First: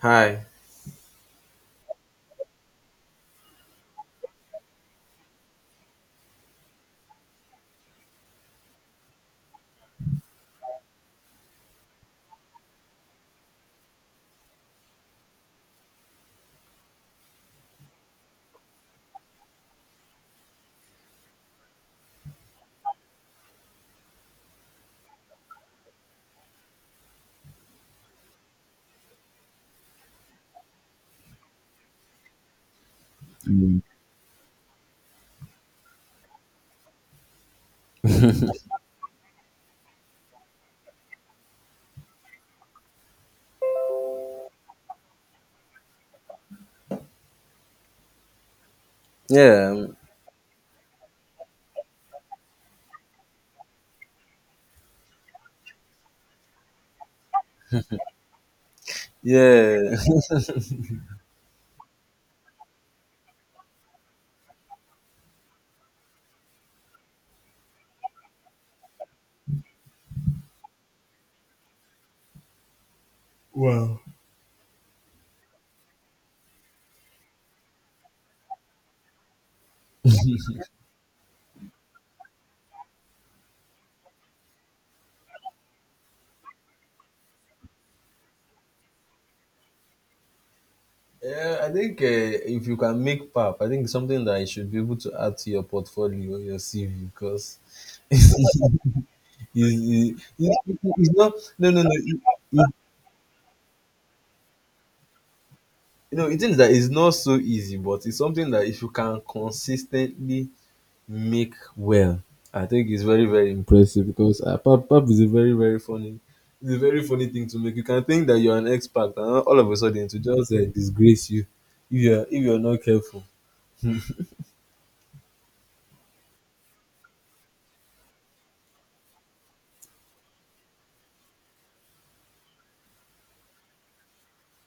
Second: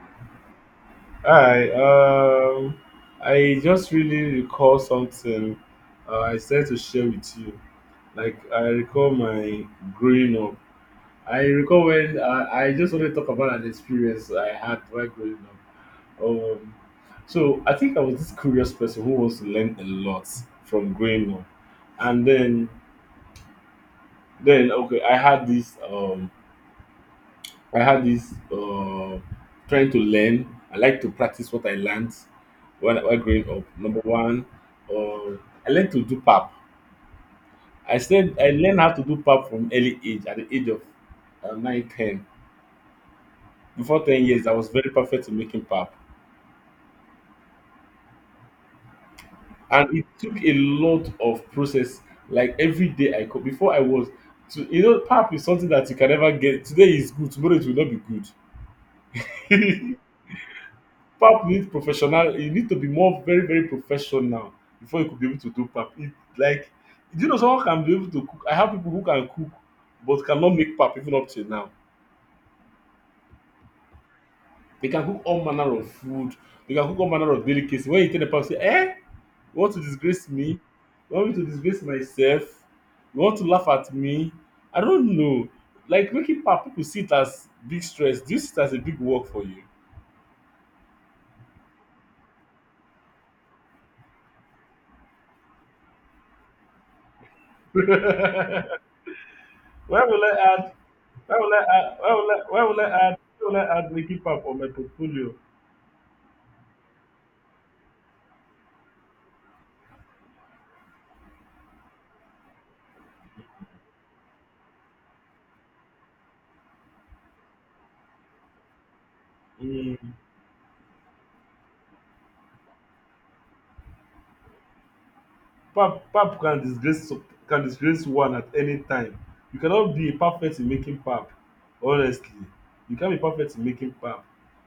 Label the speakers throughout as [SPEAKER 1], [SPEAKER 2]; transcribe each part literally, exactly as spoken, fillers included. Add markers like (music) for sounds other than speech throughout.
[SPEAKER 1] Hi.
[SPEAKER 2] Hi, um, I just really recall something uh, I said to share with you. Like, I recall my growing up. I recall when uh, I just want to talk about an experience I had while growing up. Um, so, I think I was this curious person who wants to learn a lot from growing up. And then, then okay, I had this. Um, I had this uh, trying to learn. I like to practice what I learned when while growing up. Number one, uh, I learned to do pap. I said I learned how to do pap from early age, at the age of uh, nine, ten. Before ten years, I was very perfect in making pap.
[SPEAKER 1] Yeah. um,
[SPEAKER 2] And it took a lot of process. Like every day I could, before I was, to, you know, pap is something that you can never get. Today is good, tomorrow it will not be good.
[SPEAKER 1] Yeah. (laughs)
[SPEAKER 2] Pap, you need professional, you need to be more very very professional before you could be able to do pap. It like, do you know someone can be able to cook? I have people who can cook but cannot make pap even up till now.
[SPEAKER 1] Wow.
[SPEAKER 2] They can cook all manner of food, they can cook all manner of delicacy. When you tell the pap, say eh, you want to disgrace me, you want me to disgrace myself, you want to laugh at me, I don't know. Like making pap, people see it as big stress. Do you see it as a big work for you?
[SPEAKER 1] Yeah, I think uh, if you can make pap, I think it's something that you should be able to add to your portfolio, your C V, because
[SPEAKER 2] (laughs) Where
[SPEAKER 1] it's,
[SPEAKER 2] will I
[SPEAKER 1] it's,
[SPEAKER 2] add?
[SPEAKER 1] it's not.
[SPEAKER 2] Where will I
[SPEAKER 1] No, no, no.
[SPEAKER 2] add? Where
[SPEAKER 1] It,
[SPEAKER 2] will I,
[SPEAKER 1] it,
[SPEAKER 2] where will I add? Where will I add Ricky Pap for my portfolio?
[SPEAKER 1] you know, it is that it's not so easy, but it's something that if you can consistently make well. I think it's very, very impressive because uh, pap, pap is a very, very funny, it's a very funny thing to make. You can think that you're an expert, and all of a sudden to
[SPEAKER 2] Mm.
[SPEAKER 1] just uh, disgrace you if you're if you're not careful.
[SPEAKER 2] Pap Pap can disgrace, can disgrace one at any time. You cannot be perfect in making pap. Honestly, you can't be perfect in making pap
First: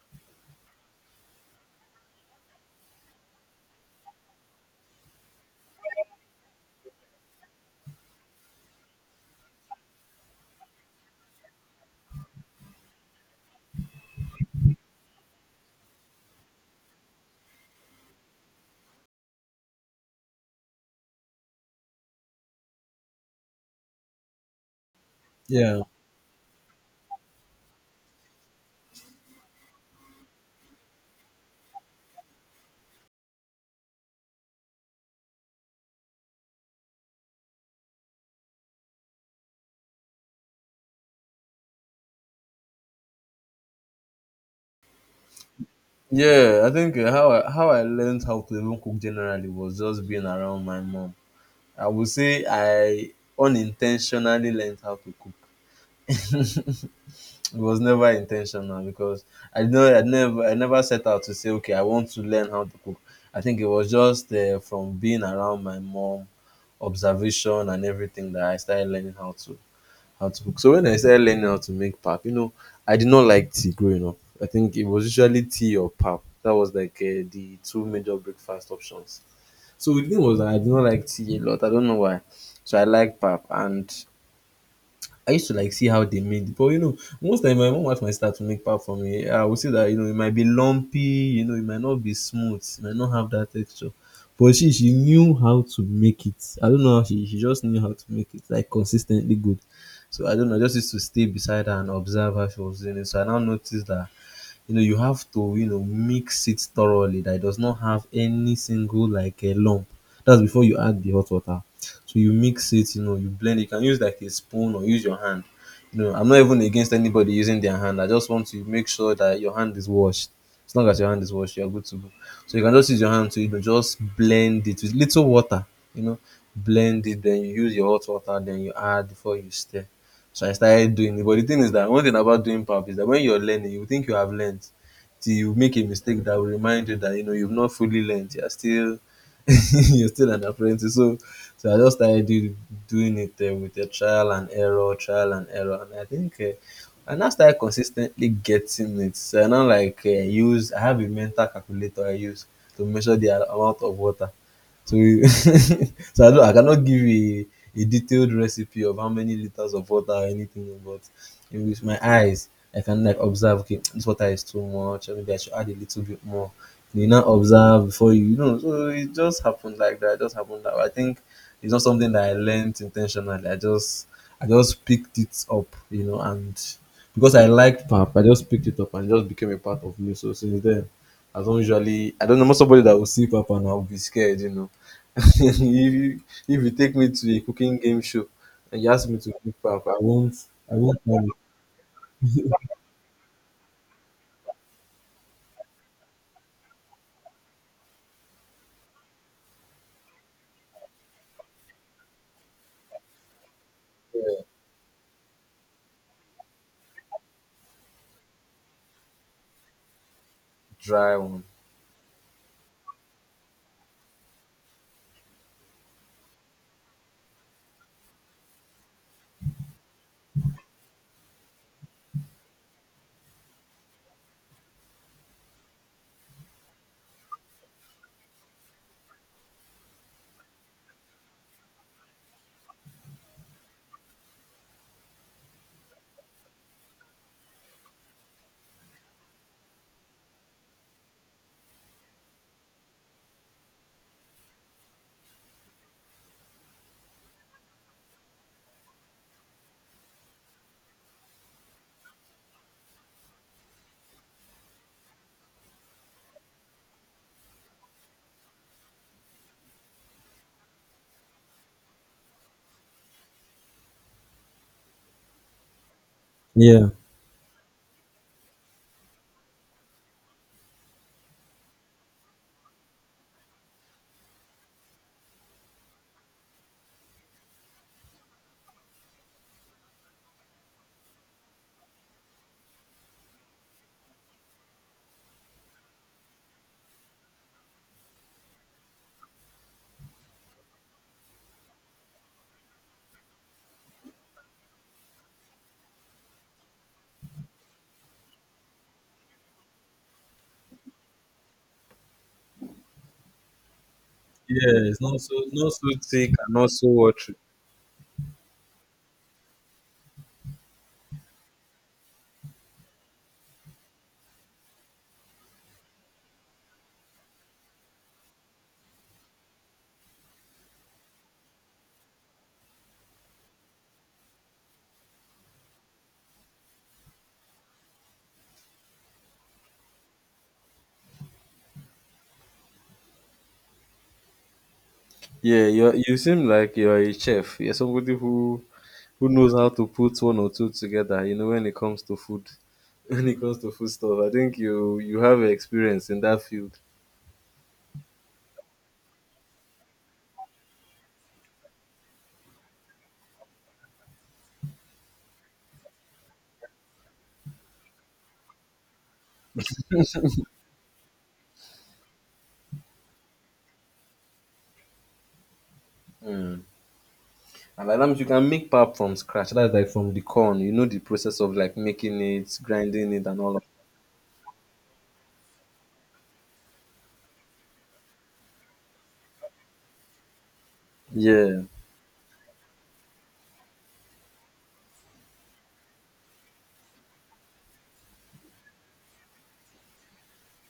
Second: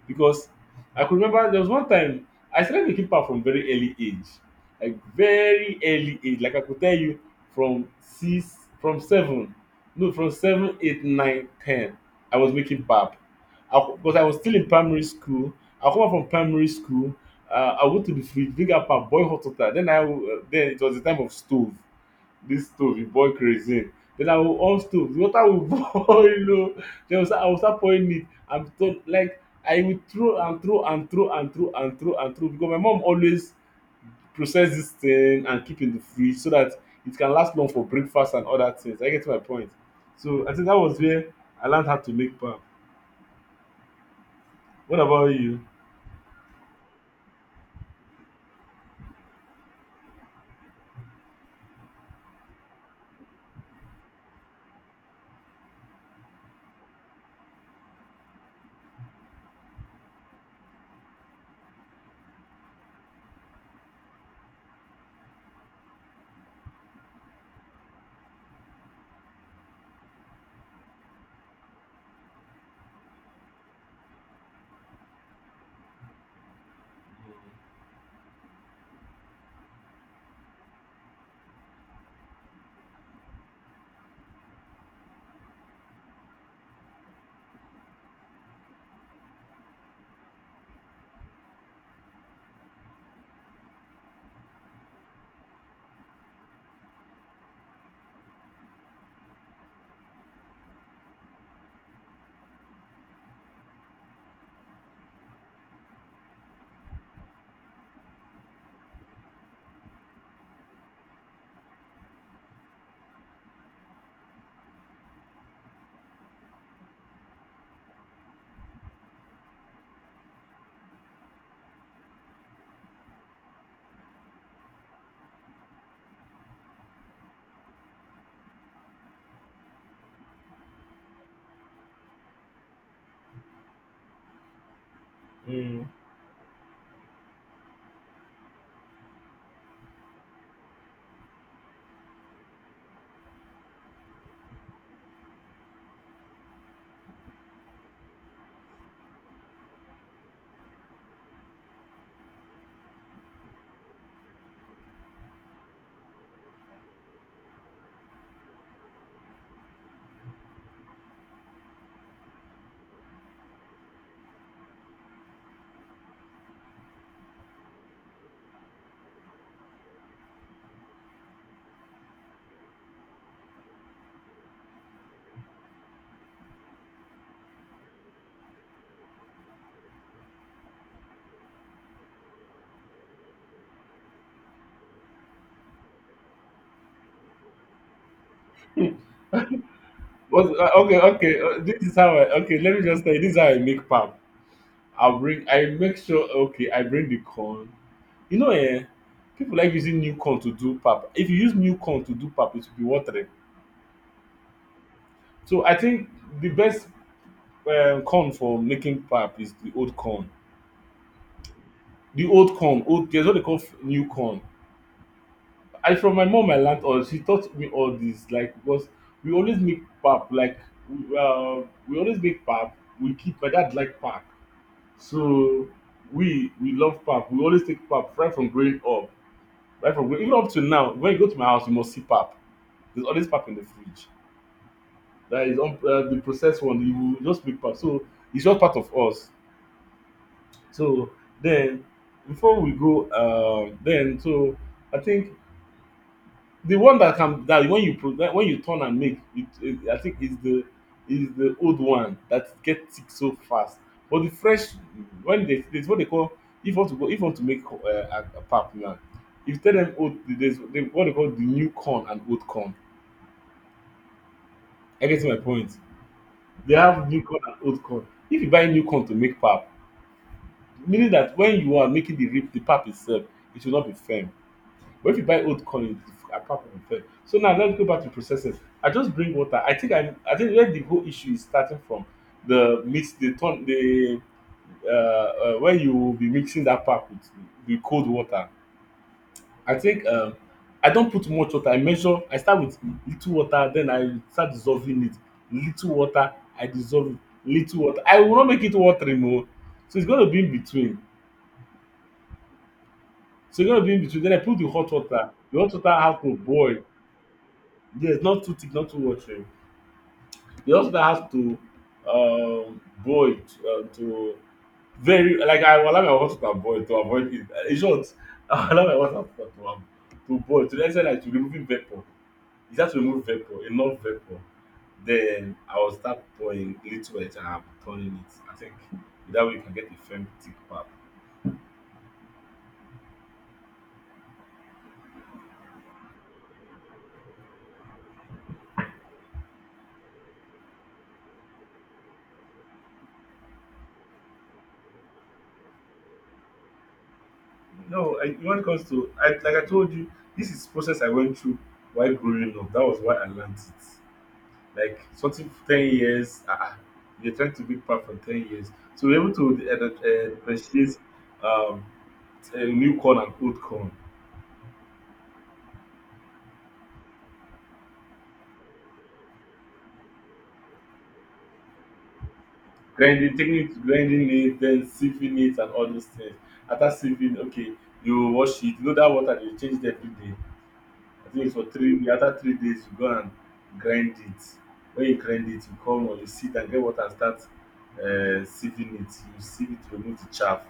[SPEAKER 2] because I could remember there was one time I started making pap from very early age, like very early age. Like I could tell you from six, from seven, no, from seven, eight, nine, ten. I was making pap. I'll, because I was still in primary school. I come out from primary school. Uh, I went to the fridge, dig up and boil hot water. Then I will- uh, then it was the time of stove. This stove, you boil kerosene. Then I will on stove. The water will (laughs)
[SPEAKER 1] Yeah,
[SPEAKER 2] boil. Oh. Then I will start, I will start pouring it. I'm told like I will throw and throw and throw and throw and throw and throw because my mom always process this thing and keep in the fridge so that it can last long for breakfast and other things. I get my point. So I think that was where I learned how to make pap. What about you?
[SPEAKER 1] yeah. I think uh, how I, how I learned how to even cook generally was just being around my mom. I would say I unintentionally learned how to cook. (laughs) It was never intentional because I know I never I never set out to say, okay, I want to learn how to cook. I think it was just uh, from being around my mom, observation and everything that I started learning how to how to cook. So when I started learning how to make pap, you know, I did not like tea growing up. I think it was usually tea or pap. That was like uh, the two major breakfast options. So the thing was that I did not like tea a lot. I don't know why. So I like pap, and I used to like see how they made it, but you know, most time my mom wife might start to make pap for me. I would say that you know it might be lumpy, you know, it might not be smooth, it might not have that texture. But she she knew how to make it. I don't know how she she just knew how to make it, like, consistently good. So I don't know, I just used to stay beside her and observe how she was doing it. So I now noticed that you know you have to you know mix it thoroughly, that it does not have any single, like, a lump. That's before you add the hot water. So you mix it, you know you blend it. You can use like a spoon or use your hand. you know I'm not even against anybody using their hand. I just want to make sure that your hand is washed. As long as your hand is washed, you're good to go. So you can just use your hand to, you know just blend it with little water. you know blend it, then you use your hot water, then you add before you stir. So I started doing it. But the thing is that one thing about doing pap is that when you're learning, you think you have learned till you make a
[SPEAKER 2] Mm.
[SPEAKER 1] mistake that will remind you that you know you've not fully learned. You're still (laughs) you're still an apprentice. So so I just started do, doing it uh, with a trial and error, trial and error, and I think. Uh, and I now started consistently getting it. So I now, like, uh, use I have a mental calculator I use to measure the amount of water, so (laughs) so I don't I cannot give a a detailed recipe of how many liters of water or anything, but in with my eyes, I can, like, observe, okay, this water is too much, or maybe I should add a little bit more. You now observe before you, you know. So it just happened like that. It just happened that way. I think it's not something that I learned intentionally. I just I just picked it up, you know, and because I liked pap, I just picked it up and it just became a part of me. So since then I don't usually, I don't know, I somebody that will sip up and I'll be scared, you know. (laughs) if, you, if you take me to a cooking game show and you ask me to cook pap, I won't,
[SPEAKER 2] What, uh,
[SPEAKER 1] I won't
[SPEAKER 2] okay,
[SPEAKER 1] have
[SPEAKER 2] okay. Uh, this is how I
[SPEAKER 1] it.
[SPEAKER 2] okay. Let
[SPEAKER 1] (laughs)
[SPEAKER 2] me just tell you. This is how I make pap. I bring. I make sure. Okay, I bring the corn. You know, eh, people like using new corn to do pap. If you use new corn to do pap, it will be watery.
[SPEAKER 1] Yeah,
[SPEAKER 2] So I think the best um, corn for making pap is the old corn.
[SPEAKER 1] dry one.
[SPEAKER 2] The old corn. Old. There's what they call f- new corn. I from my mom I learned all. She taught me all this. Like because we always make pap. Like we, uh, we always make pap. We keep. My dad like pap. So we we love pap. We always take pap right from growing up, right from growing, even up to now. When you go to my house, you must see pap. There's always pap in the fridge. That is un- uh, the processed one. You will just make pap. So it's just part of us. So then, before we go, uh, then so I think the one that can that when you pro that when you turn and make it, it I think is the is the old one that get thick so fast. But the fresh, when they, there's what they call, if you want to go, if you want to make uh, a, a pap now, if you tell them old, there's they, what they call the new corn and old corn. I get my point. They
[SPEAKER 1] Yeah.
[SPEAKER 2] have new corn and old corn. If you buy new corn to make pap, meaning that when you are making the rip the pap itself, it should not be firm. But if you buy old corn, it's apart from fair. So now let's go back to processes. I just bring water. I think I, I think where the whole issue is starting from the mix, the ton, the uh, uh, when you will be mixing that pack with the cold water. I think um, I don't put much water. I measure. I start with little water, then I start dissolving it. Little water, I dissolve it. Little water. I will not make it watery more. So it's going to be in between. So it's going to be in between. Then I put the
[SPEAKER 1] Yeah,
[SPEAKER 2] hot
[SPEAKER 1] it's
[SPEAKER 2] water.
[SPEAKER 1] not so,
[SPEAKER 2] The
[SPEAKER 1] not
[SPEAKER 2] hot
[SPEAKER 1] so
[SPEAKER 2] water have
[SPEAKER 1] thick
[SPEAKER 2] to
[SPEAKER 1] and not
[SPEAKER 2] boil.
[SPEAKER 1] so watery.
[SPEAKER 2] Yes, not too thick, not too watery. The hospital has to um, boil it um, to very, like I will allow my water to boil to avoid it. Uh, In short, (laughs) I will allow my water to to, um, to boil to the extent like to remove vapor. You just remove vapor, enough vapor. Then I will start pouring little edge and I'm turning it. I think that way you can get a firm thick pap.
[SPEAKER 1] Yeah, you you seem like you're a chef. You're somebody who who knows how to put one or two together. You know, when it comes to food, (laughs) when it comes to food stuff, I think you you have experience in that field.
[SPEAKER 2] No, I, when it comes to I, like I told you, this is process I went through while growing up. That was why I learned it. Like something for ten years, ah, you're trying to be part for ten years. So we're able to uh, uh, appreciate um, a new corn and old corn.
[SPEAKER 1] Mm. And like that means you can make pap from scratch. That's like from the corn. You know the process of like making it, grinding it,
[SPEAKER 2] Grinding,
[SPEAKER 1] and all
[SPEAKER 2] taking
[SPEAKER 1] of
[SPEAKER 2] it, grinding it, then sieving it and all those things. After sieving, okay, you wash it. You know that water, they change it every day. I think
[SPEAKER 1] yeah,
[SPEAKER 2] for three the other three days you go and grind it. When you grind it, you come or you sit and get water and start uh, sieving it. You sieve it, to remove the chaff.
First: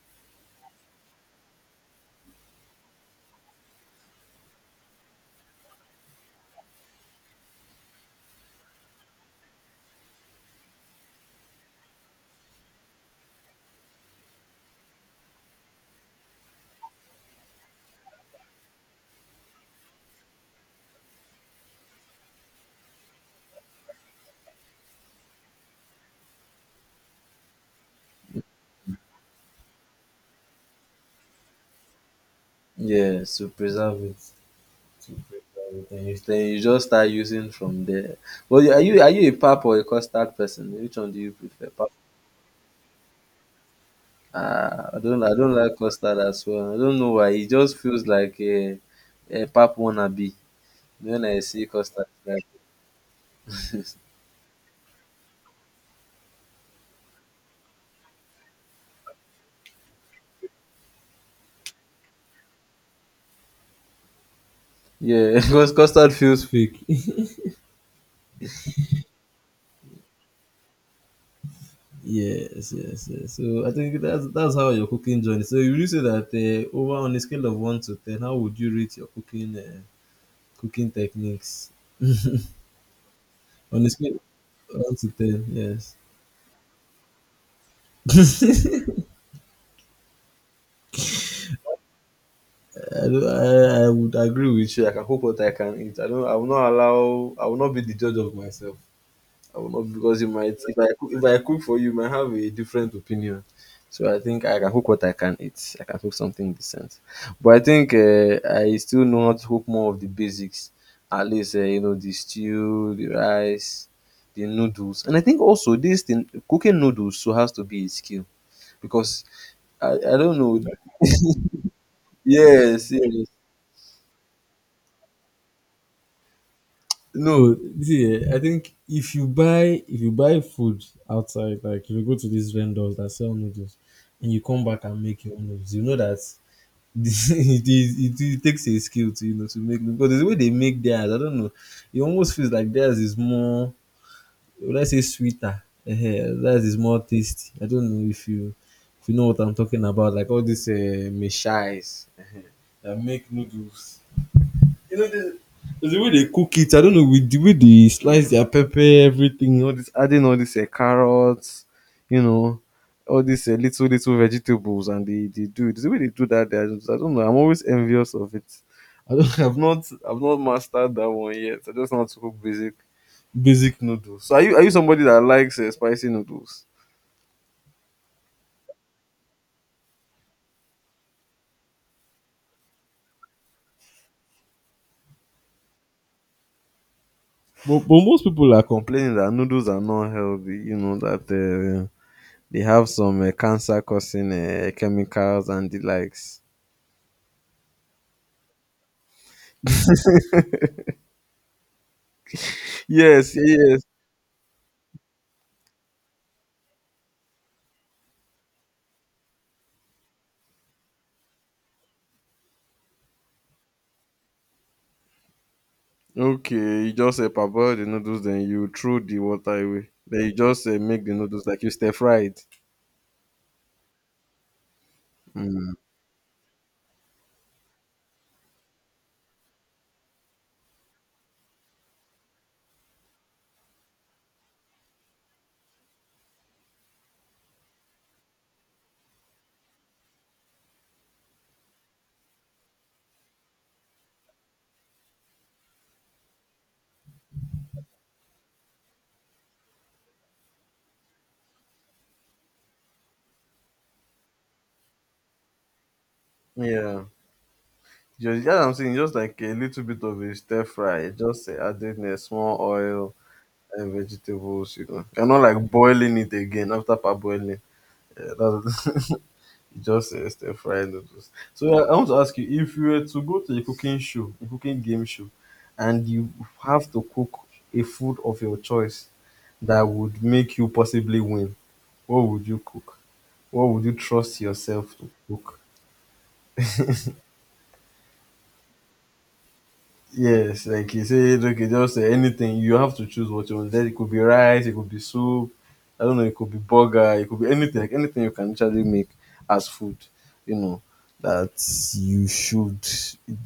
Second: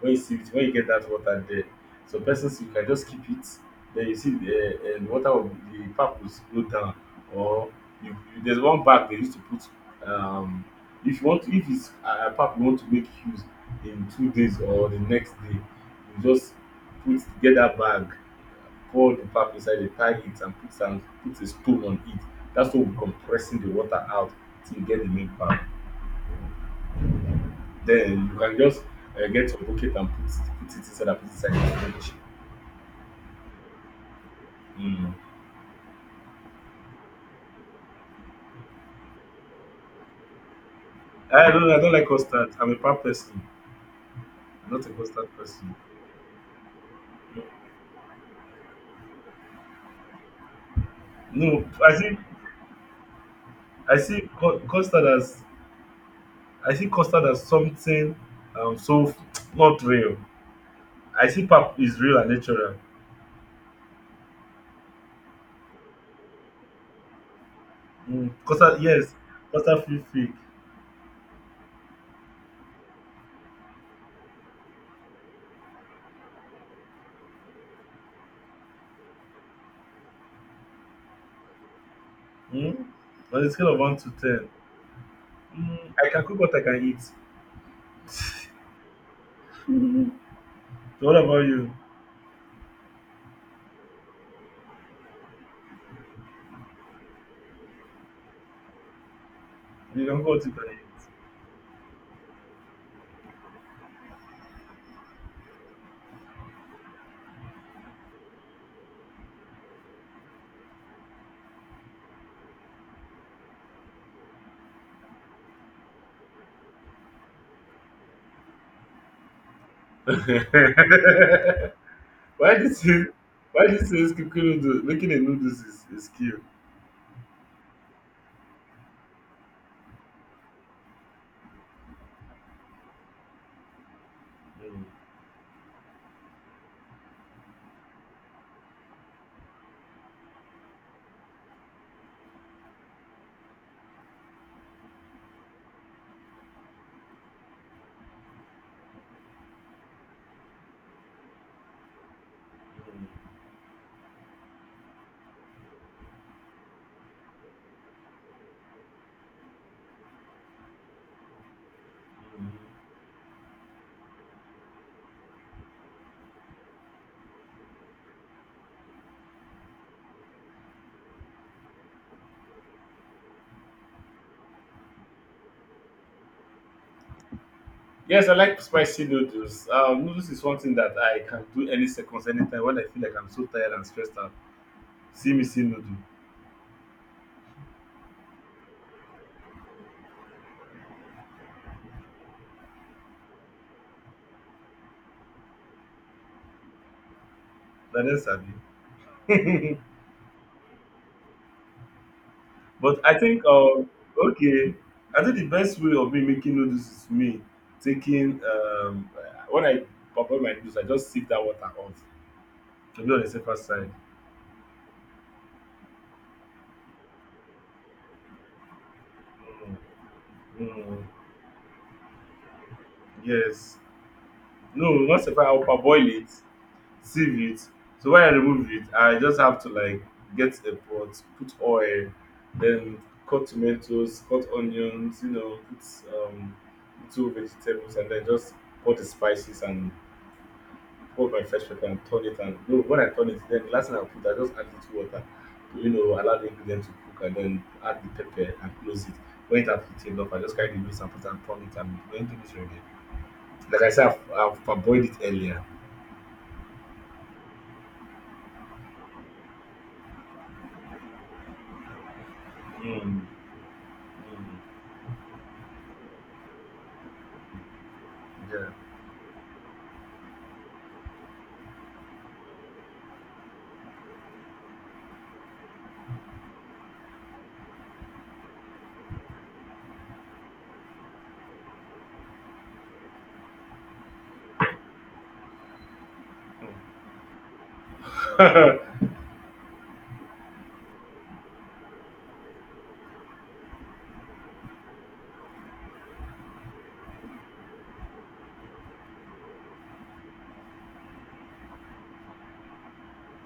[SPEAKER 2] When you sieve it, when you get that water there, so persons you can just keep it. Then you see the, uh, the water of the pap will slow down. Or you, you, there's one bag they used to put. Um, if you want, if it's uh, a pap you want to make use in two days or the next day, you just put, get that bag, poured the pap inside, the tie it and put and put a spoon on it. That's what we are compressing the water out till you get the milk back. Then you can just uh, get your bucket and put, put it inside, and put it inside the fridge.
[SPEAKER 1] yeah. So preserve it. To
[SPEAKER 2] Mm.
[SPEAKER 1] preserve it. Then you, then you just start using from there. Well, are you are you a pap or a custard person? Which one do you
[SPEAKER 2] I don't
[SPEAKER 1] prefer?
[SPEAKER 2] I
[SPEAKER 1] Pap?
[SPEAKER 2] don't like custard. I'm a pap person. I'm not
[SPEAKER 1] Ah,
[SPEAKER 2] a
[SPEAKER 1] I don't
[SPEAKER 2] custard
[SPEAKER 1] I don't
[SPEAKER 2] person.
[SPEAKER 1] like custard as well. I don't know why. It just feels like a, a pap wannabe. When I
[SPEAKER 2] No,
[SPEAKER 1] see
[SPEAKER 2] I
[SPEAKER 1] custard,
[SPEAKER 2] see,
[SPEAKER 1] like
[SPEAKER 2] I
[SPEAKER 1] (laughs)
[SPEAKER 2] see cu- custard as, I see custard as something um so f- not real. I see pap is real and natural.
[SPEAKER 1] yeah, (laughs) because custard feels fake.
[SPEAKER 2] Mm. Custard, yes, custard feel fake.
[SPEAKER 1] Yes, yes, yes. So I think that's that's how your cooking journey. So you really say that uh, over on a scale of one to ten, how would you rate your cooking uh, cooking techniques
[SPEAKER 2] Mm. On a scale of
[SPEAKER 1] on a
[SPEAKER 2] one to
[SPEAKER 1] scale
[SPEAKER 2] ten,
[SPEAKER 1] of one to ten?
[SPEAKER 2] mm,
[SPEAKER 1] Yes.
[SPEAKER 2] I can cook what I can eat. So
[SPEAKER 1] (laughs)
[SPEAKER 2] what about you?
[SPEAKER 1] I, don't- I I would agree with you. I can cook what I can eat. I don't. I will not allow. I will not be the judge of myself. I will not,
[SPEAKER 2] You can
[SPEAKER 1] because
[SPEAKER 2] cook
[SPEAKER 1] you
[SPEAKER 2] what you
[SPEAKER 1] might
[SPEAKER 2] can
[SPEAKER 1] if I cook, if I cook for you, you might have a different opinion. So I think I can cook what I can eat. I can cook something decent, but I think uh, I still know how to cook more of the basics. At least uh, you know, the stew, the rice, the noodles, and I think also this thing, cooking noodles, so has to be a skill because I, I
[SPEAKER 2] eat.
[SPEAKER 1] don't know.
[SPEAKER 2] (laughs)
[SPEAKER 1] (laughs)
[SPEAKER 2] why this
[SPEAKER 1] yes,
[SPEAKER 2] is
[SPEAKER 1] yes.
[SPEAKER 2] why this is cooking noodles, making a noodles is a skill.
[SPEAKER 1] No, see, eh, I think if you buy if you buy food outside, like if you go to these vendors that sell noodles, and you come back
[SPEAKER 2] Mm,
[SPEAKER 1] and make your own noodles, you know that (laughs) it is it, it takes a skill to you know to make because the way they make theirs, I don't know, it almost feels like theirs is more, let's say, sweeter, uh, theirs is more tasty. I don't know if you if you know what I'm talking about, like all these uh, meshais that
[SPEAKER 2] mm,
[SPEAKER 1] make noodles, you know, the, the way they cook it, I don't know, with the way they slice their pepper, everything, all this, adding all these uh, carrots, you
[SPEAKER 2] mm.
[SPEAKER 1] know, all these uh, little, little vegetables, and they, they do it. The way they do that, they are just- I don't know, I'm always envious of it. I don't, (laughs) I've not, I've not mastered that one yet. I just know how to cook basic, basic noodles. So are you, are you somebody that likes uh, spicy noodles?
[SPEAKER 2] Yes, I like spicy noodles. Um, noodles is one thing that I can do any seconds, anytime when I feel like I'm so tired and stressed out. See me see noodle.
[SPEAKER 1] But, but most people are complaining that noodles are not healthy. You know that uh, they have some uh, cancer causing uh, chemicals and the likes.
[SPEAKER 2] That is sabi. (laughs) But I
[SPEAKER 1] Yes,
[SPEAKER 2] think
[SPEAKER 1] yes.
[SPEAKER 2] um okay, I think the best way of me making noodles is me taking um when I prepare my noodles, I just sip that water out to be on the safer side.
[SPEAKER 1] Okay, you just uh, parboil the noodles, then you throw the water away. Then you just
[SPEAKER 2] Mm,
[SPEAKER 1] uh,
[SPEAKER 2] mm,
[SPEAKER 1] make the noodles like you stir fried.
[SPEAKER 2] yes, no, not if I'll
[SPEAKER 1] Mm.
[SPEAKER 2] parboil it, sieve it. So when I remove it, I just have to like get a pot, put oil, then cut tomatoes, cut onions, you know, put um two vegetables, and then just put the spices and put my fresh pepper and turn it, and no, when I turn it, then last thing I put, I just add little water to, you know, allow the ingredient to cook and then add the pepper and close it. When it has heated up, I just carry the noodles and put and turn it, and when it is ready. Like I said, I've, I've parboiled it earlier.
[SPEAKER 1] Yeah. Just, yeah, I'm saying just like a little bit of a stir fry, just uh, adding a small
[SPEAKER 2] Mm.
[SPEAKER 1] oil
[SPEAKER 2] Mm.
[SPEAKER 1] and vegetables, you know. You're not like boiling it again after parboiling. Yeah,
[SPEAKER 2] Yeah.
[SPEAKER 1] that's (laughs) just uh, stir fried noodles. So I, I want to ask you if you were to go to a cooking show, a cooking game show, and you have to cook a food of your choice that would make you possibly win, what would you cook? What would you trust yourself to cook?
[SPEAKER 2] Mm.
[SPEAKER 1] Yes, like you said, okay, just uh, anything. You have to choose what you want. Then it could be rice, it could be soup. I don't know. It could be burger. It could be anything. Like anything you can actually make as food. You know that you should,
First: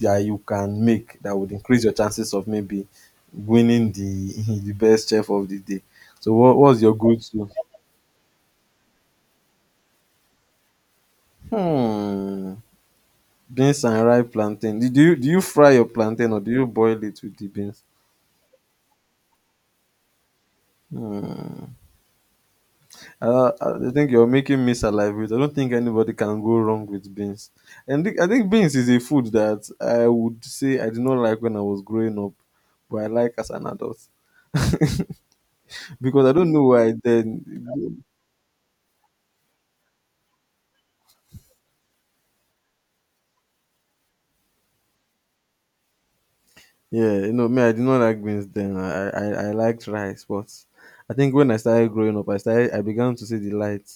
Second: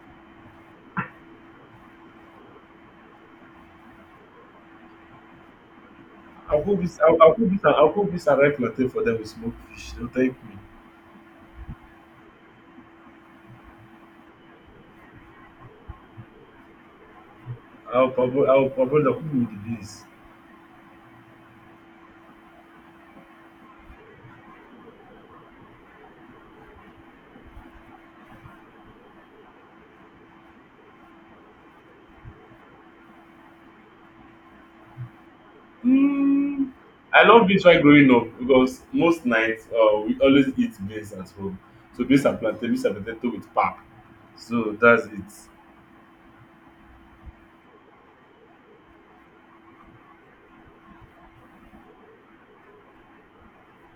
[SPEAKER 1] that you can make, that would increase your chances of maybe winning the (laughs) the best chef of the day. So
[SPEAKER 2] (laughs)
[SPEAKER 1] what
[SPEAKER 2] I'll cook
[SPEAKER 1] was your
[SPEAKER 2] this. I'll, I'll
[SPEAKER 1] go-to?
[SPEAKER 2] cook this. and- I'll cook this and ripe plantain for them with smoked fish. They'll thank me.
[SPEAKER 1] Hmm. Beans and ripe plantain. Do do you do you fry your plantain or do you boil it with the beans?
[SPEAKER 2] I'll parboil. I'll parboil the cook with the beans.
[SPEAKER 1] Hmm. Uh, I think you're making me salivate. I don't think anybody can go wrong with beans. And thi- I think beans is a food that I would say I did not like when I was growing up, but I like as an adult. (laughs) because I don't know
[SPEAKER 2] Mm,
[SPEAKER 1] why
[SPEAKER 2] I love beans while
[SPEAKER 1] then.
[SPEAKER 2] growing up because most nights uh, we always eat beans at home. So beans and plantain, beans and potato with pap. So that's it.
[SPEAKER 1] Yeah, you know, me, I did not like beans then. I, I, I liked rice, but I think when I started growing up, I started, I began to see the light.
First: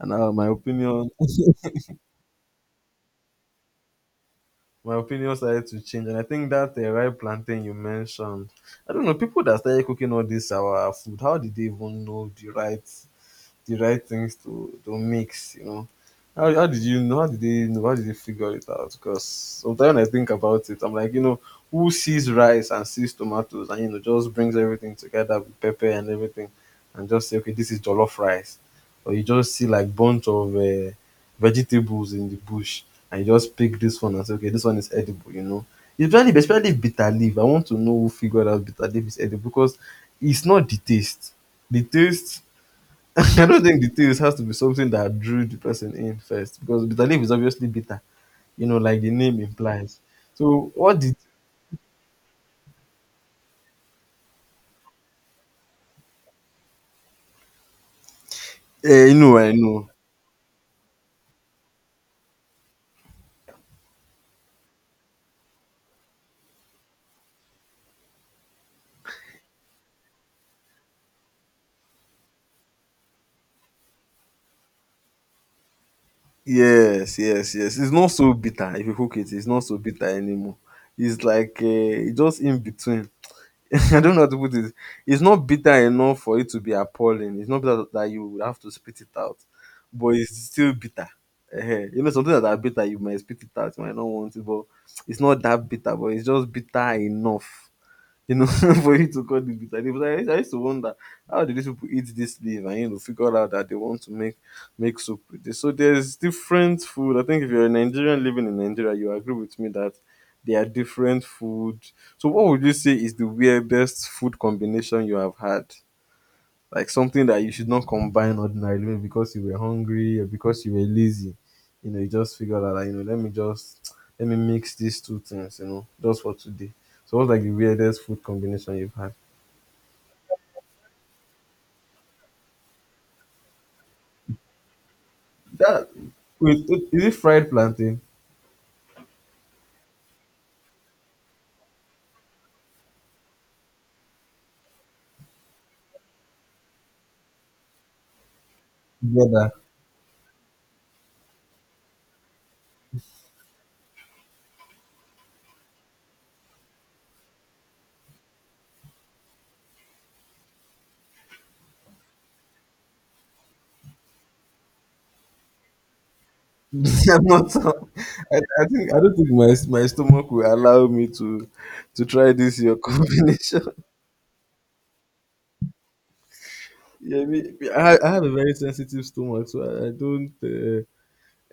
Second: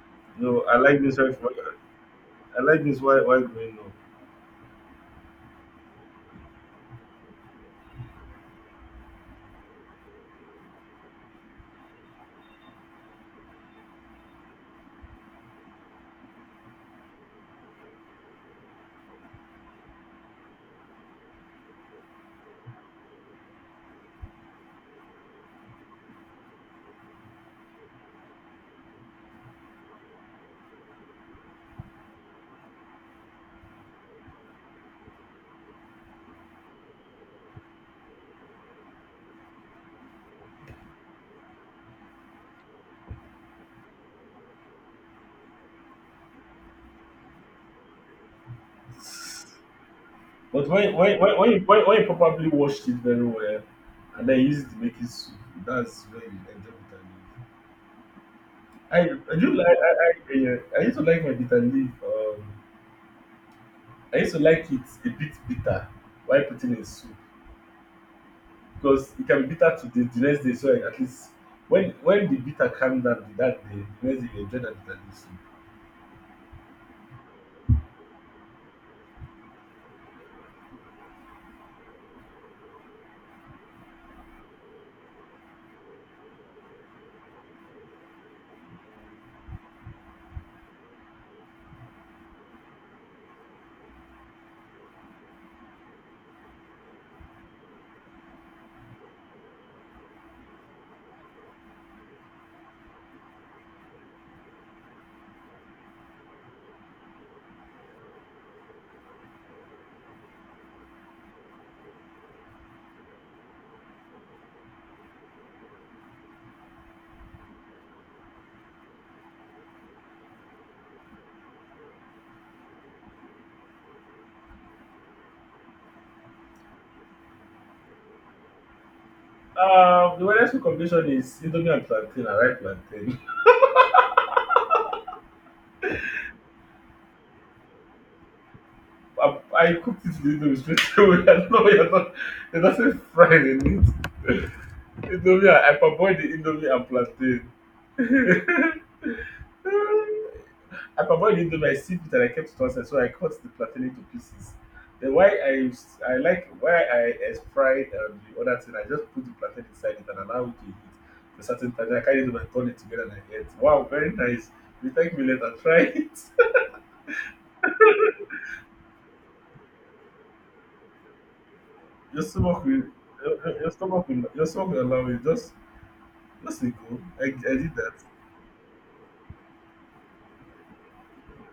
[SPEAKER 1] And now my
[SPEAKER 2] No, I like
[SPEAKER 1] opinion
[SPEAKER 2] beans while I like beans while, while growing up.
[SPEAKER 1] my opinion started to change. And I think that uh, ripe plantain you mentioned, I don't know, people that started cooking all this our food, how did they even know the right the right things to to mix? You know how, how did you know, how did they know, how did they figure it out? Because sometimes when I think about it, I'm like, you know, who sees rice and sees tomatoes and, you know, just brings everything together with pepper and everything and just say, okay, this is jollof rice. Or you just see like bunch of uh, vegetables in the bush and you just pick this one and say, okay, this one is edible, you know. Especially especially bitter leaf, I want to know who figured out bitter leaf is edible. Because it's not the taste, the taste (laughs) I don't think the taste has to be something that drew the person in first, because bitter leaf is obviously bitter, you know, like the name implies.
[SPEAKER 2] But
[SPEAKER 1] So
[SPEAKER 2] why,
[SPEAKER 1] what did—
[SPEAKER 2] why, why, why, why when you probably washed it very well and then use it to make it soup, that's where you enjoy
[SPEAKER 1] Eh, you
[SPEAKER 2] bitter leaf. I
[SPEAKER 1] know,
[SPEAKER 2] I
[SPEAKER 1] I
[SPEAKER 2] do like
[SPEAKER 1] know.
[SPEAKER 2] I I, I, eh, I used to like my bitter leaf. Um, I used to like it a bit bitter while putting in soup. Because it can be bitter to the the next day, so like, at least when when the bitter calm down that day, the next day you enjoy that bitter.
[SPEAKER 1] Yes, yes, yes. It's not so bitter if you cook it, it's not so bitter anymore. It's like uh, just in between. (laughs) I don't know how to put it. It's not bitter enough for it to be appalling. It's not bitter that you would have to spit it out, but it's still bitter. Ehen. You know, something that are bitter, you might spit it out, you might not want it, but it's not that bitter, but it's just bitter enough, you know, (laughs) for you to call it bitter leaf. So I, used- I used to wonder how did these people eat this leaf and, you know, figure out that they want to make make soup with this. So there's different food. I think if you're a Nigerian living in Nigeria, you agree with me that there are different food. So what would you say is the weirdest food combination you have had? Like something that you should not combine ordinarily, maybe because you were hungry or because you were lazy. You know, you just figure that, like, you know, let me just let me mix these two things, you know, just for today. So what's like the weirdest food combination you've had?
[SPEAKER 2] Um, the weather combination is Indomie and plantain. I like plantain.
[SPEAKER 1] That— wait, is it fried plantain
[SPEAKER 2] I, I cooked it in the Indomie straight away. (laughs) I don't know why you're not. It doesn't fry in it. (laughs) Indomie, I parboiled the Indomie and plantain. (laughs)
[SPEAKER 1] together?
[SPEAKER 2] I parboiled the Indomie, I sieved it and I kept it one so I cut the plantain into pieces. Then why I I like why I as fried um, the other thing, I just put the plantain inside it and allow it to heat for certain time. I carried it and turned it together and I ate. Wow, very nice. You thank me later. (laughs) Try it.
[SPEAKER 1] (laughs) I'm not sure. I, I think I don't think my my stomach will allow me to to
[SPEAKER 2] your
[SPEAKER 1] try this
[SPEAKER 2] stomach
[SPEAKER 1] your (laughs)
[SPEAKER 2] will your,
[SPEAKER 1] combination.
[SPEAKER 2] your your stomach will your stomach will allow it. Just just let go.
[SPEAKER 1] Yeah,
[SPEAKER 2] I,
[SPEAKER 1] me,
[SPEAKER 2] I
[SPEAKER 1] me-
[SPEAKER 2] did that.
[SPEAKER 1] I, I have a very sensitive stomach, so I, I don't. Uh,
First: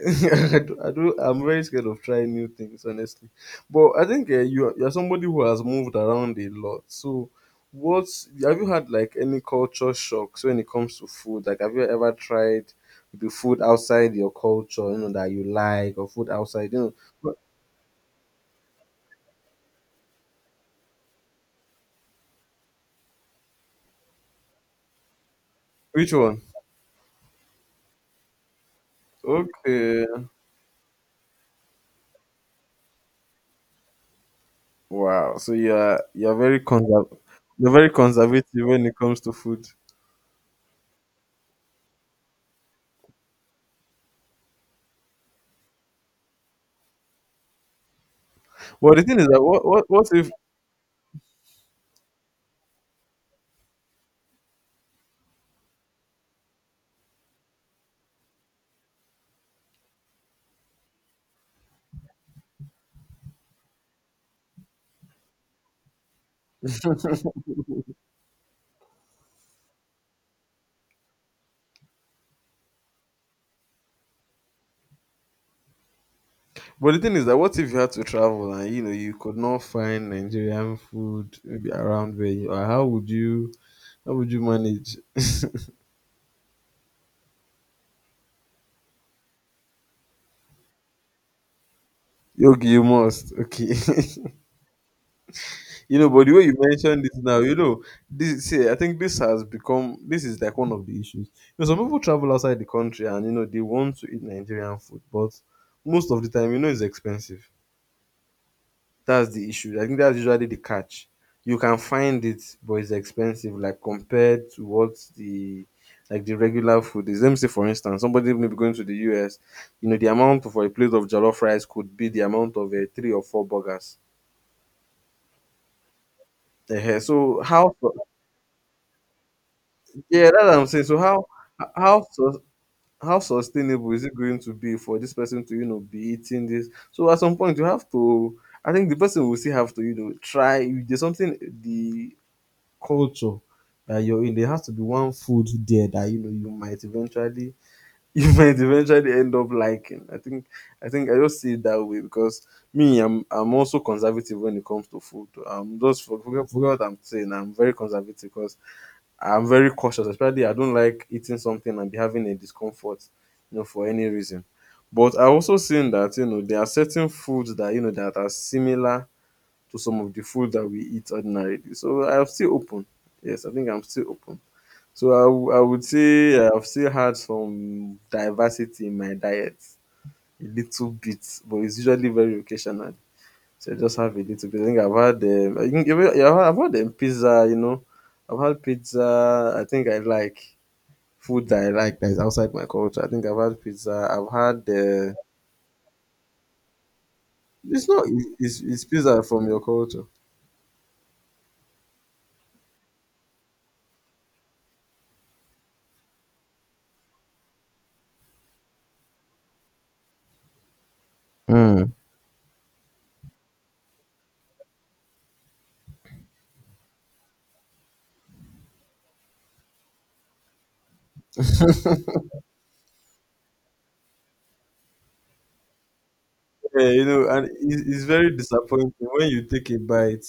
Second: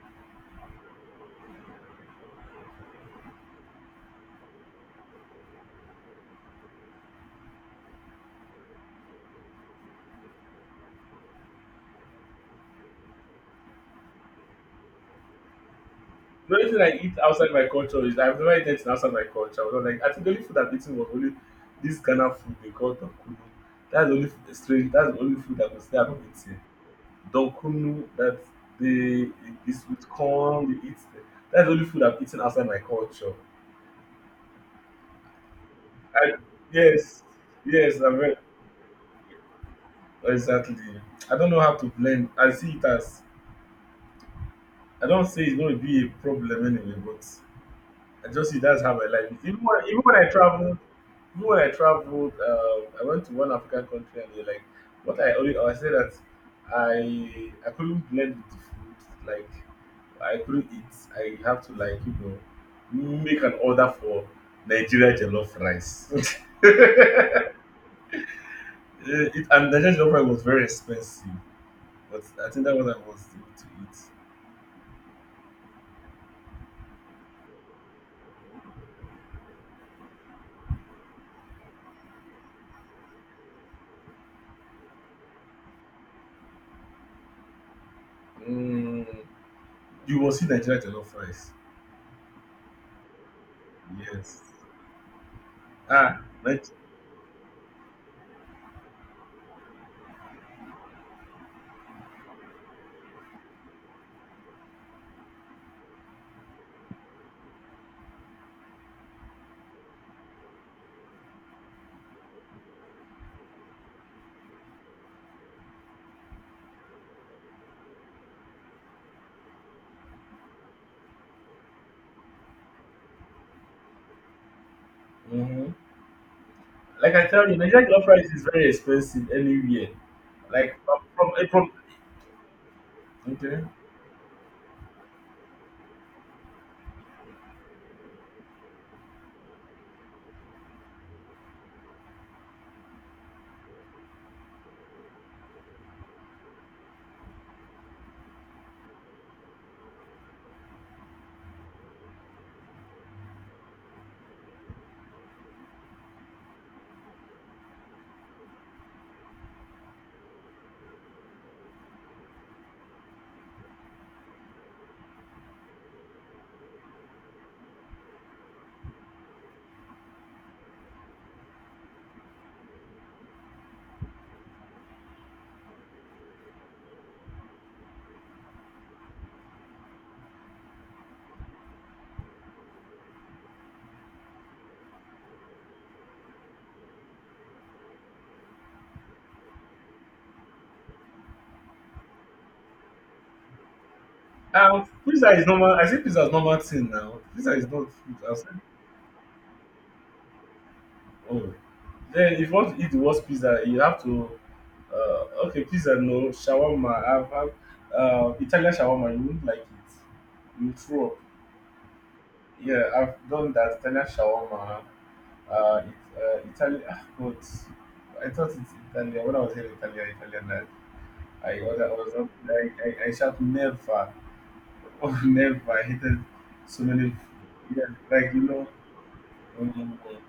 [SPEAKER 1] (laughs) I do, I do, I'm very scared of trying new things, honestly. But I think uh, you you're somebody who has moved around a lot. So, what have you had, like, any culture shocks when it comes to food? Like, have you ever tried the food outside your culture, you know, that you like, or food
[SPEAKER 2] The only
[SPEAKER 1] outside, you
[SPEAKER 2] thing I
[SPEAKER 1] know?
[SPEAKER 2] eat
[SPEAKER 1] But—
[SPEAKER 2] outside my culture is I've never eaten anything outside my culture. I was like I think the only food I've eaten was only this Ghana food they call Donkunu. That's the only food, that's strange that's the only food I can say I've
[SPEAKER 1] Which one?
[SPEAKER 2] eaten. Donkunu that they it's
[SPEAKER 1] Okay.
[SPEAKER 2] with corn, they eat that's the only food I've eaten outside my culture.
[SPEAKER 1] Wow. So you're you're
[SPEAKER 2] I,
[SPEAKER 1] very conserv-
[SPEAKER 2] yes.
[SPEAKER 1] you're very
[SPEAKER 2] Yes, I'm very,
[SPEAKER 1] conservative when it comes to food.
[SPEAKER 2] exactly. I don't know how to blend. I see it as I don't say it's going to be a problem anyway, but I just see that's how
[SPEAKER 1] Well, the
[SPEAKER 2] my
[SPEAKER 1] thing is
[SPEAKER 2] life is.
[SPEAKER 1] that
[SPEAKER 2] Even
[SPEAKER 1] what what
[SPEAKER 2] when, even
[SPEAKER 1] what
[SPEAKER 2] when
[SPEAKER 1] if—
[SPEAKER 2] I traveled, even when I traveled, uh, I went to one African country and they're like, what I only, I said that I I couldn't blend with the food, like I couldn't eat. I have to like you know make an order for Nigeria jollof rice. (laughs) Eh, it, and Nigeria jollof rice was very expensive, but I think that was I was able to eat.
[SPEAKER 1] But the thing is that what if you had to travel and you know you could not find Nigerian food maybe around where you are? How would you, how would you manage?
[SPEAKER 2] Mm, you will see Nigeria jollof rice.
[SPEAKER 1] Okay, you must. Okay. (laughs)
[SPEAKER 2] Yes.
[SPEAKER 1] You know,
[SPEAKER 2] Ah,
[SPEAKER 1] but the way you
[SPEAKER 2] like,
[SPEAKER 1] mentioned this now, you know, this see, I think this has become this is like one of the issues. You know, some people travel outside the country and you know they want to eat Nigerian food, but most of the time, you know, it's expensive. That's the issue. I think that's usually the catch. You can find it, but it's expensive, like compared to what the— like the regular food is. Let me say, for instance, somebody may be going to the U S, you know, the amount for a plate of jollof rice could be the amount of uh, three or four burgers.
[SPEAKER 2] mm-hmm.
[SPEAKER 1] uh
[SPEAKER 2] Like I
[SPEAKER 1] So
[SPEAKER 2] tell you,
[SPEAKER 1] how?
[SPEAKER 2] Nigerian jollof rice is very expensive anywhere.
[SPEAKER 1] Yeah, that's what I'm
[SPEAKER 2] Like
[SPEAKER 1] saying. So
[SPEAKER 2] from
[SPEAKER 1] how—
[SPEAKER 2] from, eh, from
[SPEAKER 1] how sus- how
[SPEAKER 2] okay.
[SPEAKER 1] sustainable is it going to be for this person to, you know, be eating this? So at some point you have to— I think the person will still have to, you know, try. There's something— the culture that you're in, there has to be one food there that you know you might eventually (laughs) you might eventually end up liking. I think I think I just see it that way because me, I'm I'm also conservative when it comes to food. Um, just for— forget, forget what I'm saying. I'm very conservative because I'm very cautious. Especially, I don't like eating something and be having a discomfort, you know, for any reason. But I also seen that you know there are certain foods that you know that are similar to some of the food that we eat ordinarily. So I'm still open. Yes, I think I'm still open. So I, w- I would say I've still had some diversity in my diet, a little bit, but it's usually very occasional. So I just have a little bit. I think I've had, um, I think, even- yeah, I've had um, pizza, you know. I've had pizza. I think I like food that I like that is outside my culture. I think I've had pizza. I've had,
[SPEAKER 2] Um,
[SPEAKER 1] uh,
[SPEAKER 2] pizza is normal. I say pizza is normal thing now. Pizza is
[SPEAKER 1] it's
[SPEAKER 2] not
[SPEAKER 1] not,
[SPEAKER 2] food. I say,
[SPEAKER 1] it's, it's pizza from your culture.
[SPEAKER 2] oh, then if you want to eat the worst pizza, you have to. Uh, okay, pizza no shawarma. I've had uh, Italian shawarma. You won't like it. You throw up.
[SPEAKER 1] Hmm.
[SPEAKER 2] Yeah, I've done that Italian shawarma. Uh, it, uh, Italian, ah, but I thought it's Italian. When I was here in Italy, Italian, I, I, was- I was not, I, I, I shout never, (laughs) oh, never. I hated so
[SPEAKER 1] Yeah, you
[SPEAKER 2] many,
[SPEAKER 1] know, and it's,
[SPEAKER 2] yeah,
[SPEAKER 1] it's
[SPEAKER 2] like,
[SPEAKER 1] very
[SPEAKER 2] you know,
[SPEAKER 1] disappointing when you take a
[SPEAKER 2] um,
[SPEAKER 1] bite.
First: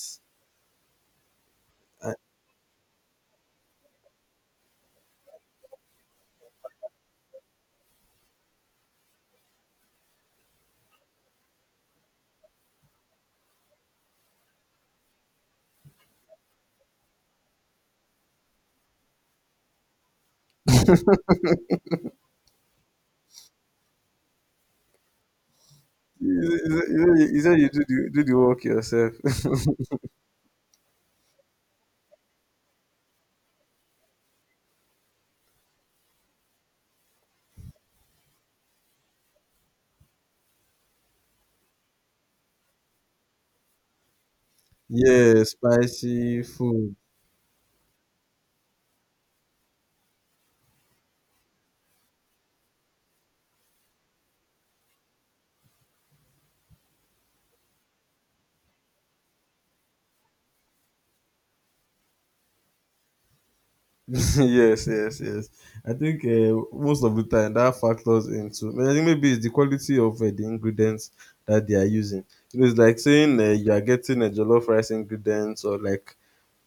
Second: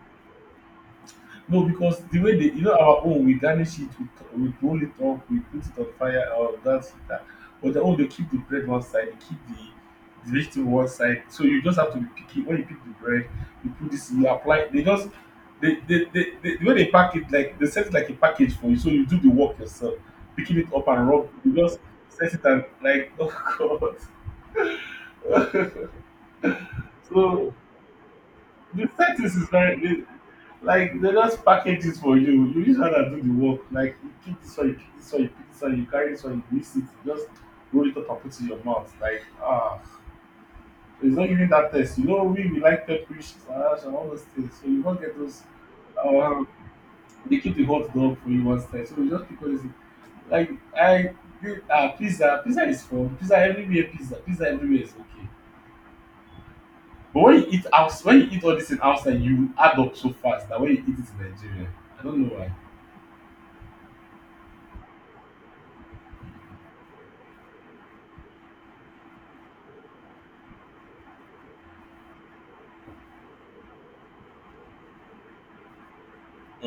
[SPEAKER 2] no, because
[SPEAKER 1] And—
[SPEAKER 2] the way they, you know, our own, we garnish it with, we roll it up, we put it on fire, or that's it. That. But their own, they keep the bread one side, they keep the, the vegetable one side. So you just have to be picky. When you pick the bread, you put this, you apply. They just, they, they, they, they, the way they pack it, like they set it like a package for you. So you do the work yourself, picking it up and rub. You just set it and like, (laughs) oh god.
[SPEAKER 1] You, you,
[SPEAKER 2] (laughs)
[SPEAKER 1] you, you
[SPEAKER 2] So
[SPEAKER 1] said you do the, do the work
[SPEAKER 2] the
[SPEAKER 1] yourself.
[SPEAKER 2] fact is is very they, like they just package it for you, you just hand to do the work, like you pick this one, you pick this one, you pick this one, you carry this one, you mix it, you just roll it up and put it in your mouth like ah, it's not giving that taste. You know, we we like pepperish salash and all those things, so you
[SPEAKER 1] (laughs)
[SPEAKER 2] won't get those.
[SPEAKER 1] Yeah, spicy
[SPEAKER 2] um
[SPEAKER 1] food.
[SPEAKER 2] they keep the hot dog for you one time, so you just pick all this. Like I ah uh, pizza, pizza is from pizza everywhere, pizza pizza everywhere is okay. But when you eat outs when you eat all this in outside, you add up so fast that when you eat it in Nigeria, I don't know why.
[SPEAKER 1] (laughs) Yes, yes, yes. I think uh, most of the time that factors into. I think maybe it's the quality of uh, the ingredients that they are using. You know, it's like saying uh, you are getting a jollof rice ingredients or like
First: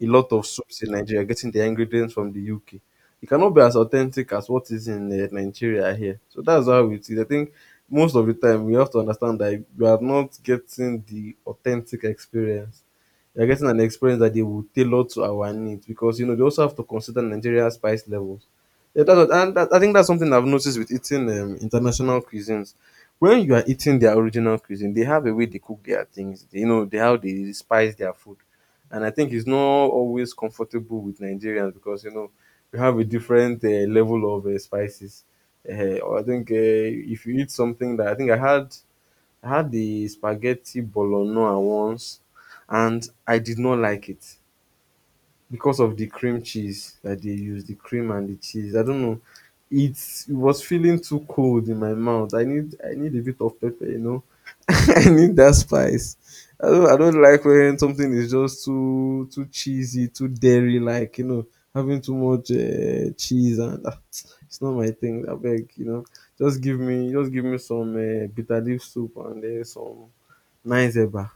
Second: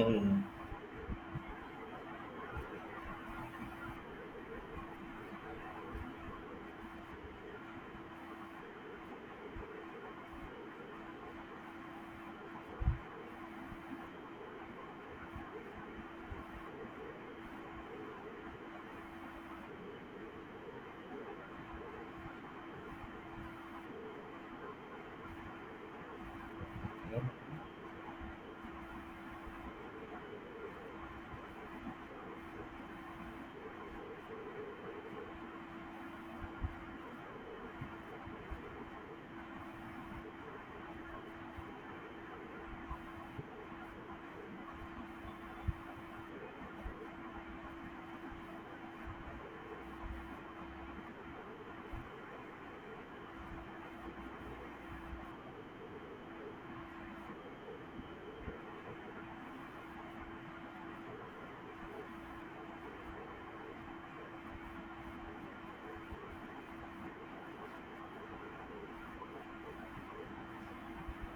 [SPEAKER 1] a lot of soups in Nigeria, getting the ingredients from the U K. It cannot be as authentic as what is in uh, Nigeria here. So that's how it is. I think most of the time we have to understand that you are not getting the authentic experience. They're getting an experience that they will tailor to our needs, because you know they also have to consider Nigeria's spice levels. Yeah, that's what— and that, I think that's something I've noticed with eating um, international cuisines. When you are eating their original cuisine, they have a way they cook their things. They, you know, they how
[SPEAKER 2] You know?
[SPEAKER 1] they spice their food, and I think it's not always comfortable with Nigerians, because you know we have a different uh, level of uh, spices. Uh, or I think uh, if you eat something that— I think I had I had the spaghetti bolognese once and I did not like it because of the cream cheese that they used, the cream and the cheese. I don't know. It's, it was feeling too cold in my mouth. I need I need a bit of pepper, you know. (laughs) I need that spice. I don't I don't like when something is just too too cheesy, too dairy like, you know, having too much uh, cheese and ah, (tsk) it's not my thing. I beg, you know. Just give me just give me some uh, bitter leaf soup and uh, some nine zebra.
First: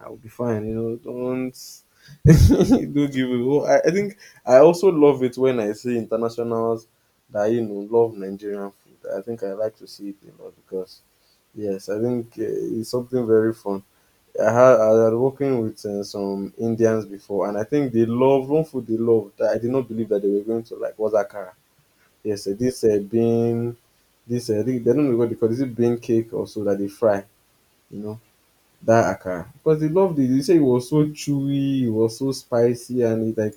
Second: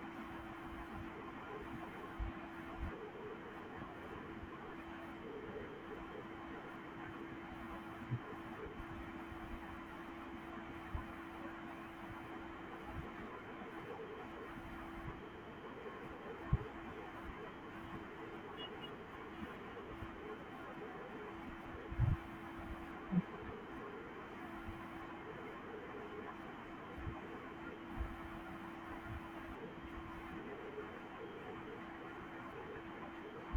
[SPEAKER 1] I'll be fine. You know, don't (laughs) don't give it. Oh, I, I think I also love it when I see internationals that you know love Nigerian food. I think I like to see it a lot because yes, I think uh, it's something very fun. I had I had working with uh, some Indians before, and I think they love one food— they love that I did not believe that they were going to like was akara. Yes, uh, this uh, bean, this uh, I think— they don't know what they call it, is it bean cake also that they fry. You know, that akara, because they loved it. They said it was so chewy, it was so spicy, and it like—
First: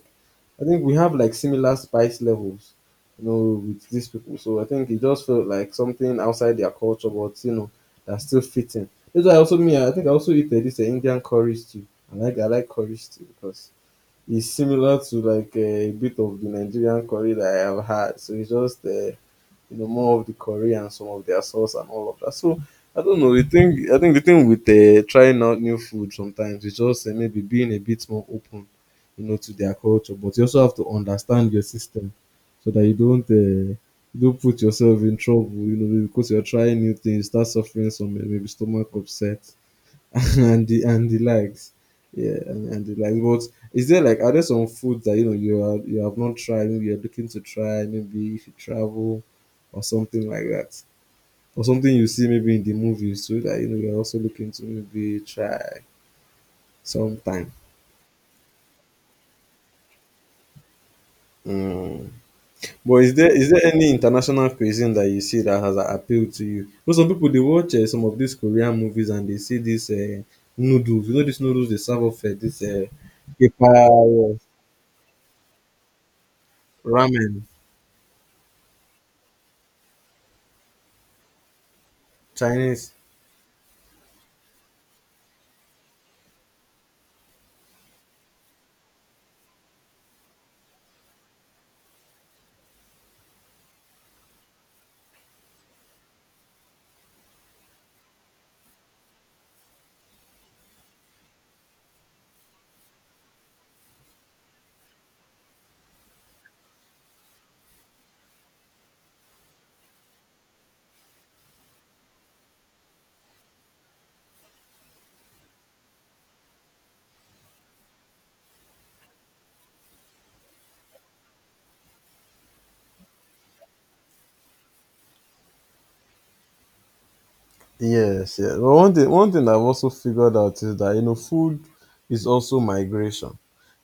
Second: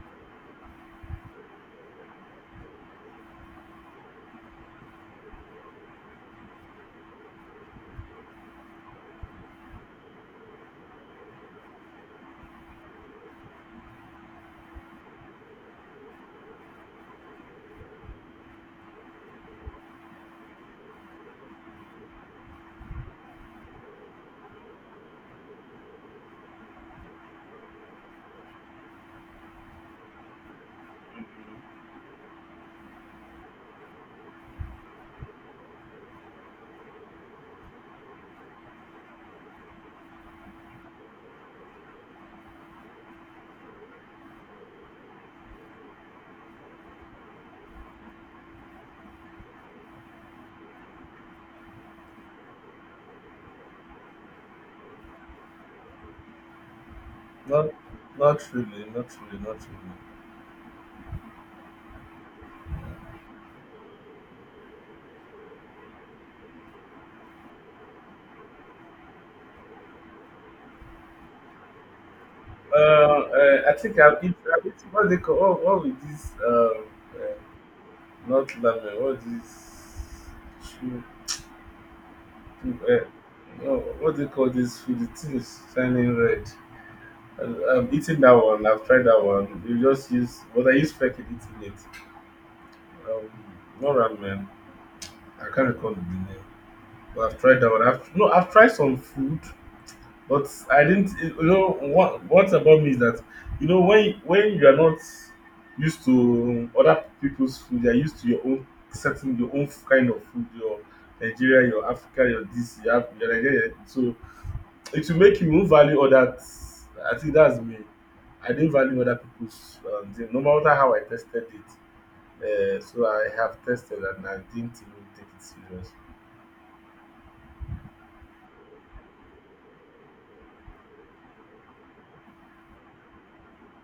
[SPEAKER 1] I think we have like similar spice levels, you know, with these people. So I think it just felt like something outside their culture, but you know, that's still fitting. That's why I also me. I think I also eat uh, this uh, Indian curry stew. I like I like curry stew because it's similar to like uh, a bit of the Nigerian curry that I have had. So it's just uh, you know more of the curry and some of their sauce and all of that. So I don't know. I think I think the thing with uh, trying out new food sometimes is just uh, maybe being a bit more open, you know, to their culture. But you also have to understand your system so that you don't uh, you don't put yourself in trouble. You know, because you're trying new things, start suffering some uh, maybe stomach upset (laughs) and the and the likes. Yeah, and, and the likes. But is there like are there some foods that you know you are you have not tried, maybe you're looking to try, maybe if you travel or something like that? Or something you see maybe in the movies too that you know you're also looking to maybe try sometime.
[SPEAKER 2] Not, not really, not really, not really.
[SPEAKER 1] Mm. But is there is there any international cuisine that you see that has uh, appealed to you? Because some people they watch uh, some of these Korean movies and they see these uh, noodles. You know these noodles they serve up uh, this
[SPEAKER 2] Uh,
[SPEAKER 1] uh,
[SPEAKER 2] uh, I think I've eaten.
[SPEAKER 1] paper
[SPEAKER 2] I've eat what they call, what, what with this, um, uh,
[SPEAKER 1] ramen.
[SPEAKER 2] not ramen, what this, chu- chu-
[SPEAKER 1] Chinese.
[SPEAKER 2] uh, no, what they call this food, the thing is shining red. And I've eaten that one, I've tried that one. You just use, but I use fake in eating it. Um, not ramen, I can't recall the name. Well, I've tried that one. I've, no, I've tried some food, but I didn't. You know what? What about me is that you know when when you are not used to other people's food, you are used to your own certain your own kind of food. Your Nigeria, your Africa, your this, your, Af- your Nigeria. So it will make you won't value all that. I think that's me. I didn't value other people's um, thing, no matter how I tested it. Uh, so I have tested and I didn't even take it serious.
[SPEAKER 1] Yes, yes. But one thing, one thing I've also figured out is that you know food is also migration.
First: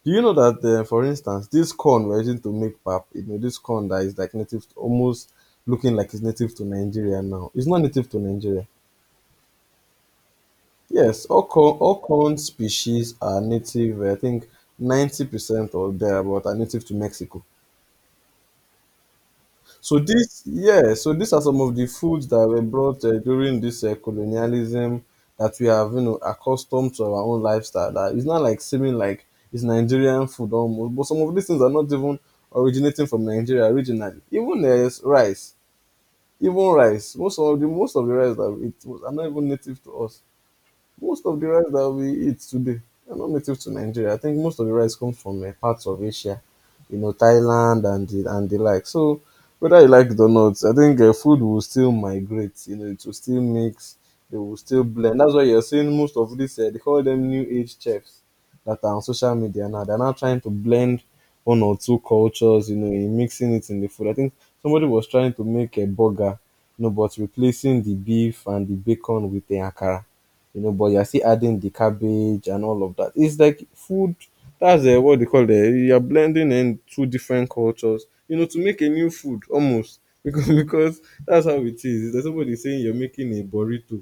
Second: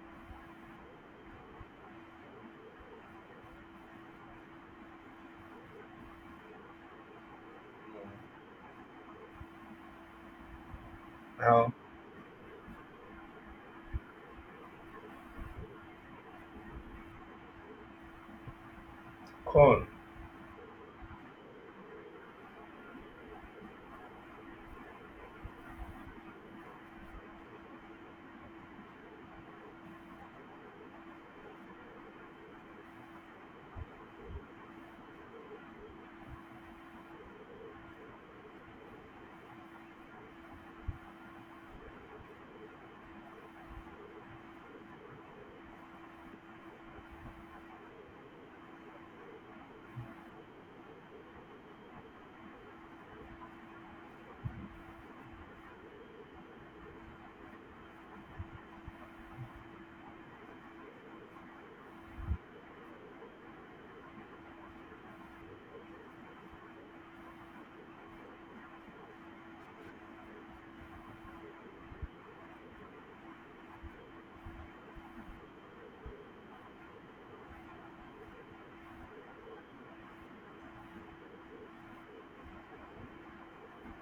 [SPEAKER 1] Do you know that, uh, for instance, this corn we're using to make pap, you know, this corn that is like native, to, almost looking like it's native to Nigeria now. It's not native to Nigeria. Yes, all
[SPEAKER 2] How
[SPEAKER 1] corn, all corn species are native. I think ninety percent or thereabout are native to Mexico.
[SPEAKER 2] corn?
[SPEAKER 1] So this, yeah, so these are some of the foods that were brought uh, during this uh, colonialism that we have, you know, accustomed to our own lifestyle. That it's not like seeming like it's Nigerian food almost, but some of these things are not even originating from Nigeria originally. Even uh, rice, even rice, most of the most of the rice that we eat was- are not even native to us. Most of the rice that we eat today are not native to Nigeria. I think most of the rice comes from uh, parts of Asia, you know, Thailand and the, and the like. So whether you like it or not, I think uh, food will still migrate. You know, it will still mix. They will still blend. That's why you're seeing most of this. Uh, they call them new age chefs that are on social media now. They're now trying to blend one or two cultures. You know, in mixing it in the food. I think somebody was trying to make a burger, you know, but replacing the beef and the bacon with the akara, you know, but you're still adding the cabbage and all of that. It's like food. That's uh, what they call it. You're blending in two different cultures, you know, to make a new food almost (laughs) because because that's how it is. There's somebody saying you're making a burrito,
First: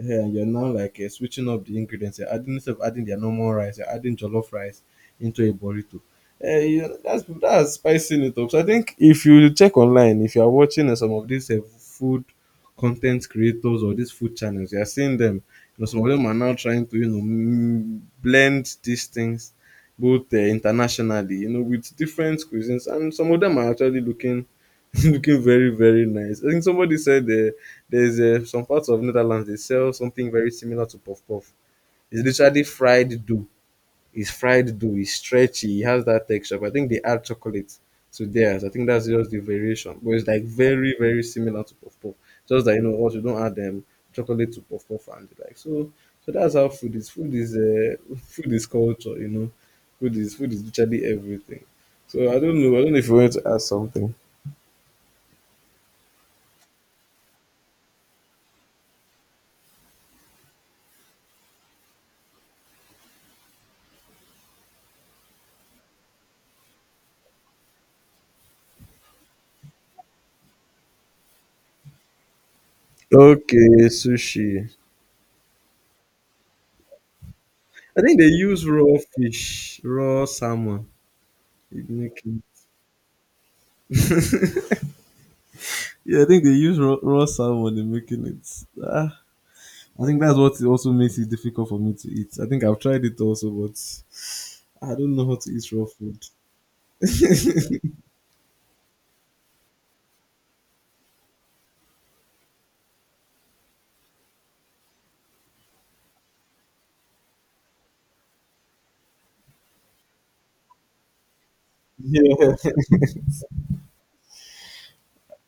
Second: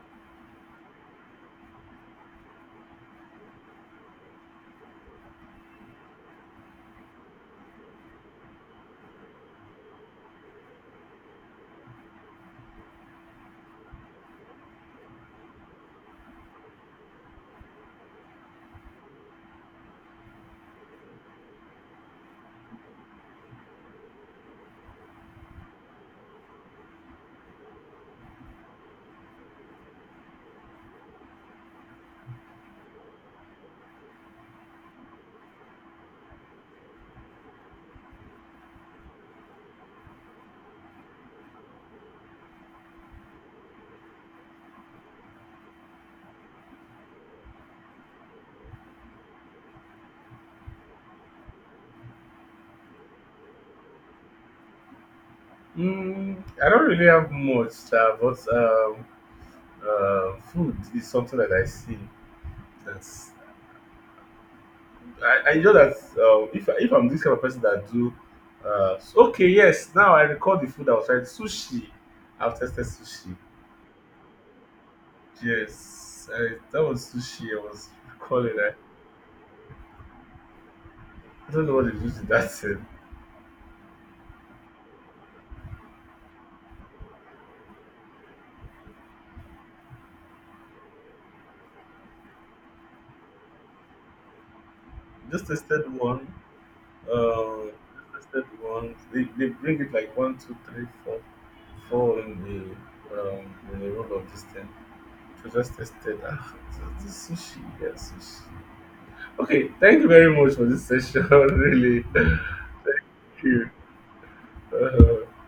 [SPEAKER 1] yeah, you're now like uh, switching up the ingredients. You're adding, instead of adding their normal rice, you're adding jollof rice into a burrito. Uh, you know, that's that's spicing it up. So I think if you check online, if you are watching uh, some of these uh, food content creators or these food channels, you are seeing them. You know, some of them are now trying to you know m- blend these things, both uh, internationally, you know, with different cuisines, and some of them are actually looking (laughs) looking very very nice. I think somebody said uh, there's uh, some parts of Netherlands they sell something very similar to puff puff. It's literally fried dough. It's fried dough. It's stretchy. It has that texture. But I think they add chocolate to theirs. I think that's just the variation. But it's like very very similar to puff puff. Just that you know what you don't add um, chocolate to puff puff and the like so. So that's how food is. Food is uh, (laughs) food is culture. You know, food is food is literally everything. So I don't know. I don't know if you want to add something.
[SPEAKER 2] Mm, I don't really have much, uh, but um, uh, food is something that I see. That's I, I know that um, if if I'm this kind of person that do, uh, s- okay, yes. Now I recall the food I was trying sushi. I've tested sushi.
[SPEAKER 1] Okay, sushi.
[SPEAKER 2] Yes, I, that was sushi. I was
[SPEAKER 1] I think they
[SPEAKER 2] recalling.
[SPEAKER 1] use
[SPEAKER 2] I,
[SPEAKER 1] raw fish, raw salmon
[SPEAKER 2] I don't know
[SPEAKER 1] in
[SPEAKER 2] what they do to
[SPEAKER 1] making.
[SPEAKER 2] that (laughs) thing.
[SPEAKER 1] Yeah, I think they use raw, raw salmon in making it. Ah, I think that's what also makes it difficult for me to eat. I think I've tried it also, but I don't know how
[SPEAKER 2] Just
[SPEAKER 1] to eat
[SPEAKER 2] tested
[SPEAKER 1] raw food.
[SPEAKER 2] one. Um,
[SPEAKER 1] (laughs)
[SPEAKER 2] just tested one. They, they bring it like one, two, three, four, four in the um, in the roll of this thing. So just tested. Ah, so this sushi, yeah, sushi. Okay, thank you very much for this session. (laughs) Really,
[SPEAKER 1] Yeah.
[SPEAKER 2] phew. Uh